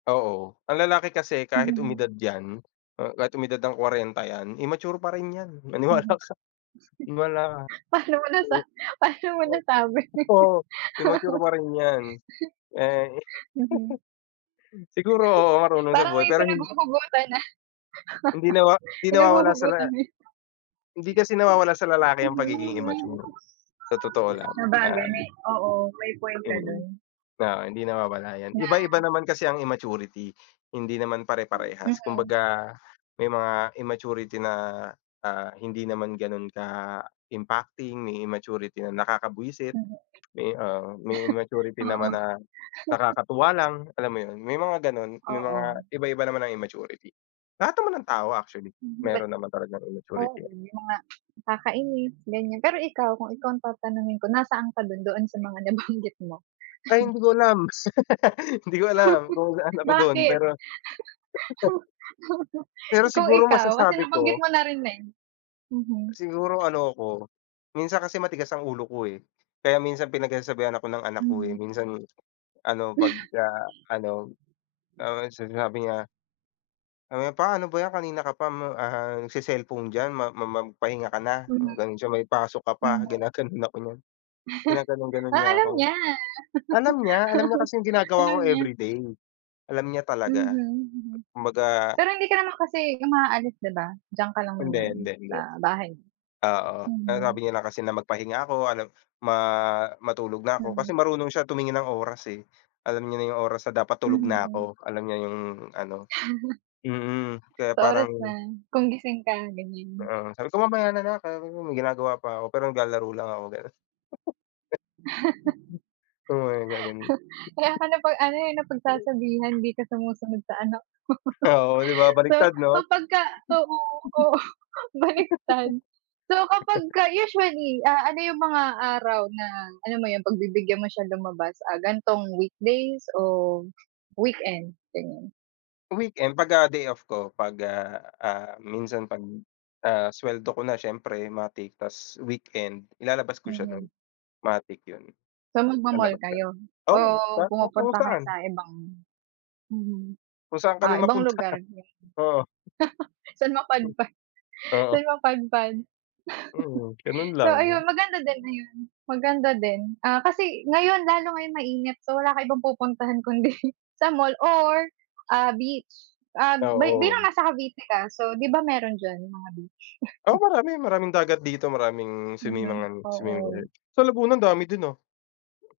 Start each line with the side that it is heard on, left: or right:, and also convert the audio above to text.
left: Oo, ang lalaki kasi kahit
right: Mhm.
left: umidad yan, uh, kahit umidad ng 40 yan, immature pa rin yan, maniwala
right: Mhm.
left: ka maniwala ka,
right: Paano mo
left: o
right: nasa paano mo
left: oo,
right: nasabi?
left: oo, immature pa rin yan, eh.
right: Mhm.
left: Siguro oo marunong sa
right: Parang
left: buhay
right: may
left: pero hin
right: pinaghuhugutan, ah,
left: Hindi nawa hindi nawawala sa
right: Pinahuhugutan
left: la
right: mo yan.
left: Hindi kasi nawawala sa lalaki ang pagiging
right: Mhm.
left: immature, sa totoo lang,
right: Sabagay, oo,
left: ah,
right: may point ka
left: mm,
right: don.
left: na hindi nawawala yan, iba-iba
right: Na
left: naman kasi ang immaturity hindi naman pare-parehas.
right: Mhm.
left: Kumbaga may mga immaturity na ah hindi naman ganon ka-impacting, may immaturity na nakaka-bwiset,
right: Mhm,
left: may, ah, may immaturity
right: oo.
left: naman na nakakatuwa lang, alam mo yun, may mga ganon, may
right: Oo.
left: mga iba-iba naman ng immaturity. Lahat naman ng tao actually
right: Hmm,
left: meron naman talagang immaturity
right: oo
left: yan.
right: yung mga nakakainis ganyan. Pero ikaw kung ikaw ang tatanungin ko nasaan ka doon, doon sa mga nabanggit mo?
left: Ay hindi ko alam. Hindi ko alam kung saan ako dun
right: Bakit?
left: pero pero
right: Kung
left: siguro
right: ikaw? kasi
left: masasabi
right: nabanggit
left: ko
right: mo na rin eh, mhm.
left: siguro ano ako, minsan kasi matigas ang ulo ko, eh, kaya minsan pinagsasasabihan ako ng anak ko, eh,
right: Mhm.
left: minsan ano, pagka-ano. Tapos sinasabi niya, sabi niya, "Pa, ano ba yan kanina ka pa ma ah, nagse-cellphone diyan. Ma ma magpahinga ka,"
right: Mhm.
left: mga ganon siya, "May pasok ka pa,"
right: Mhm.
left: ginaganon ako niyan. Ginaganon-ganon
right: Ah,
left: niya
right: alam
left: ako.
right: niya.
left: Alam niya alam niya kasi yung ginagawa
right: Alam
left: ko
right: niya.
left: everyday, alam niya talaga.
right: Mhm, mm,
left: Kumbaga
right: pero hindi ka naman kasi umaalis 'di ba? Diyan ka lang
left: Hindi,
right: naman
left: hindi,
right: sa
left: hindi.
right: bahay nyo?
left: Oo, sinasabi
right: Mhm.
left: niya kasi na magpahinga ako, alam ma matulog na ako kasi
right: Mhm.
left: marunong siya tumingin ng oras, eh, alam niya na yung oras na dapat tulog na
right: Mhm.
left: ako, alam niya yung ano, mm. Kaya
right: Sa
left: parang
right: orasan na kung gising ka ganyan.
left: oo, sabi ko, "Mamaya nalang, [unintelligible] may ginagawa pa ako," pero naglalaro lang ako ganun. Oo, nagaganun.
right: Kaya ka napag-ano eh napagsasabihan di ka sumusunod sa anak mo.
left: Oo, 'di ba
right: So
left: baligtad 'no?
right: kapag ka oo, oo baliktad. So kapag ka usually, ah, ano yung mga araw na alam mo yun pagbibigyan mo siyang lumabas, ah, ganitong weekdays o weekend? Ganyan.
left: Weekend, pagka day-off ko pag, ah, ah, minsan pag, ah, sweldo ko na siyempre matik tas weekend ilalabas ko siya
right: Mhm.
left: nun, matic yun,
right: So magmo-mall
left: lalabas kami.
right: kayo,
left: Oo,
right: oh,
left: [unintelligible] kung
right: pumupunta kayo
left: saan.
right: sa ibang, mhm,
left: Kung saan
right: ah,
left: kami
right: ibang
left: mapunta,
right: lugar?
left: oo.
right: San mapadpad,
left: Oo.
right: san mapadpad.
left: Mm, ganun
right: So
left: lang.
right: ayun maganda din ayun maganda din, ah, kasi ngayon lalo ngayong mainit, so wala kang ibang pupuntahan kundi sa mall or, ah, beach, ah, bi bilang
left: Oo.
right: nasa Cavite ka, so 'di ba meron diyan yung mga beach?
left: Oo, marami, maraming dagat dito, maraming
right: Mhm,
left: swimmingan, swimmingan.
right: oo.
left: Sa Laguna andami din, ah.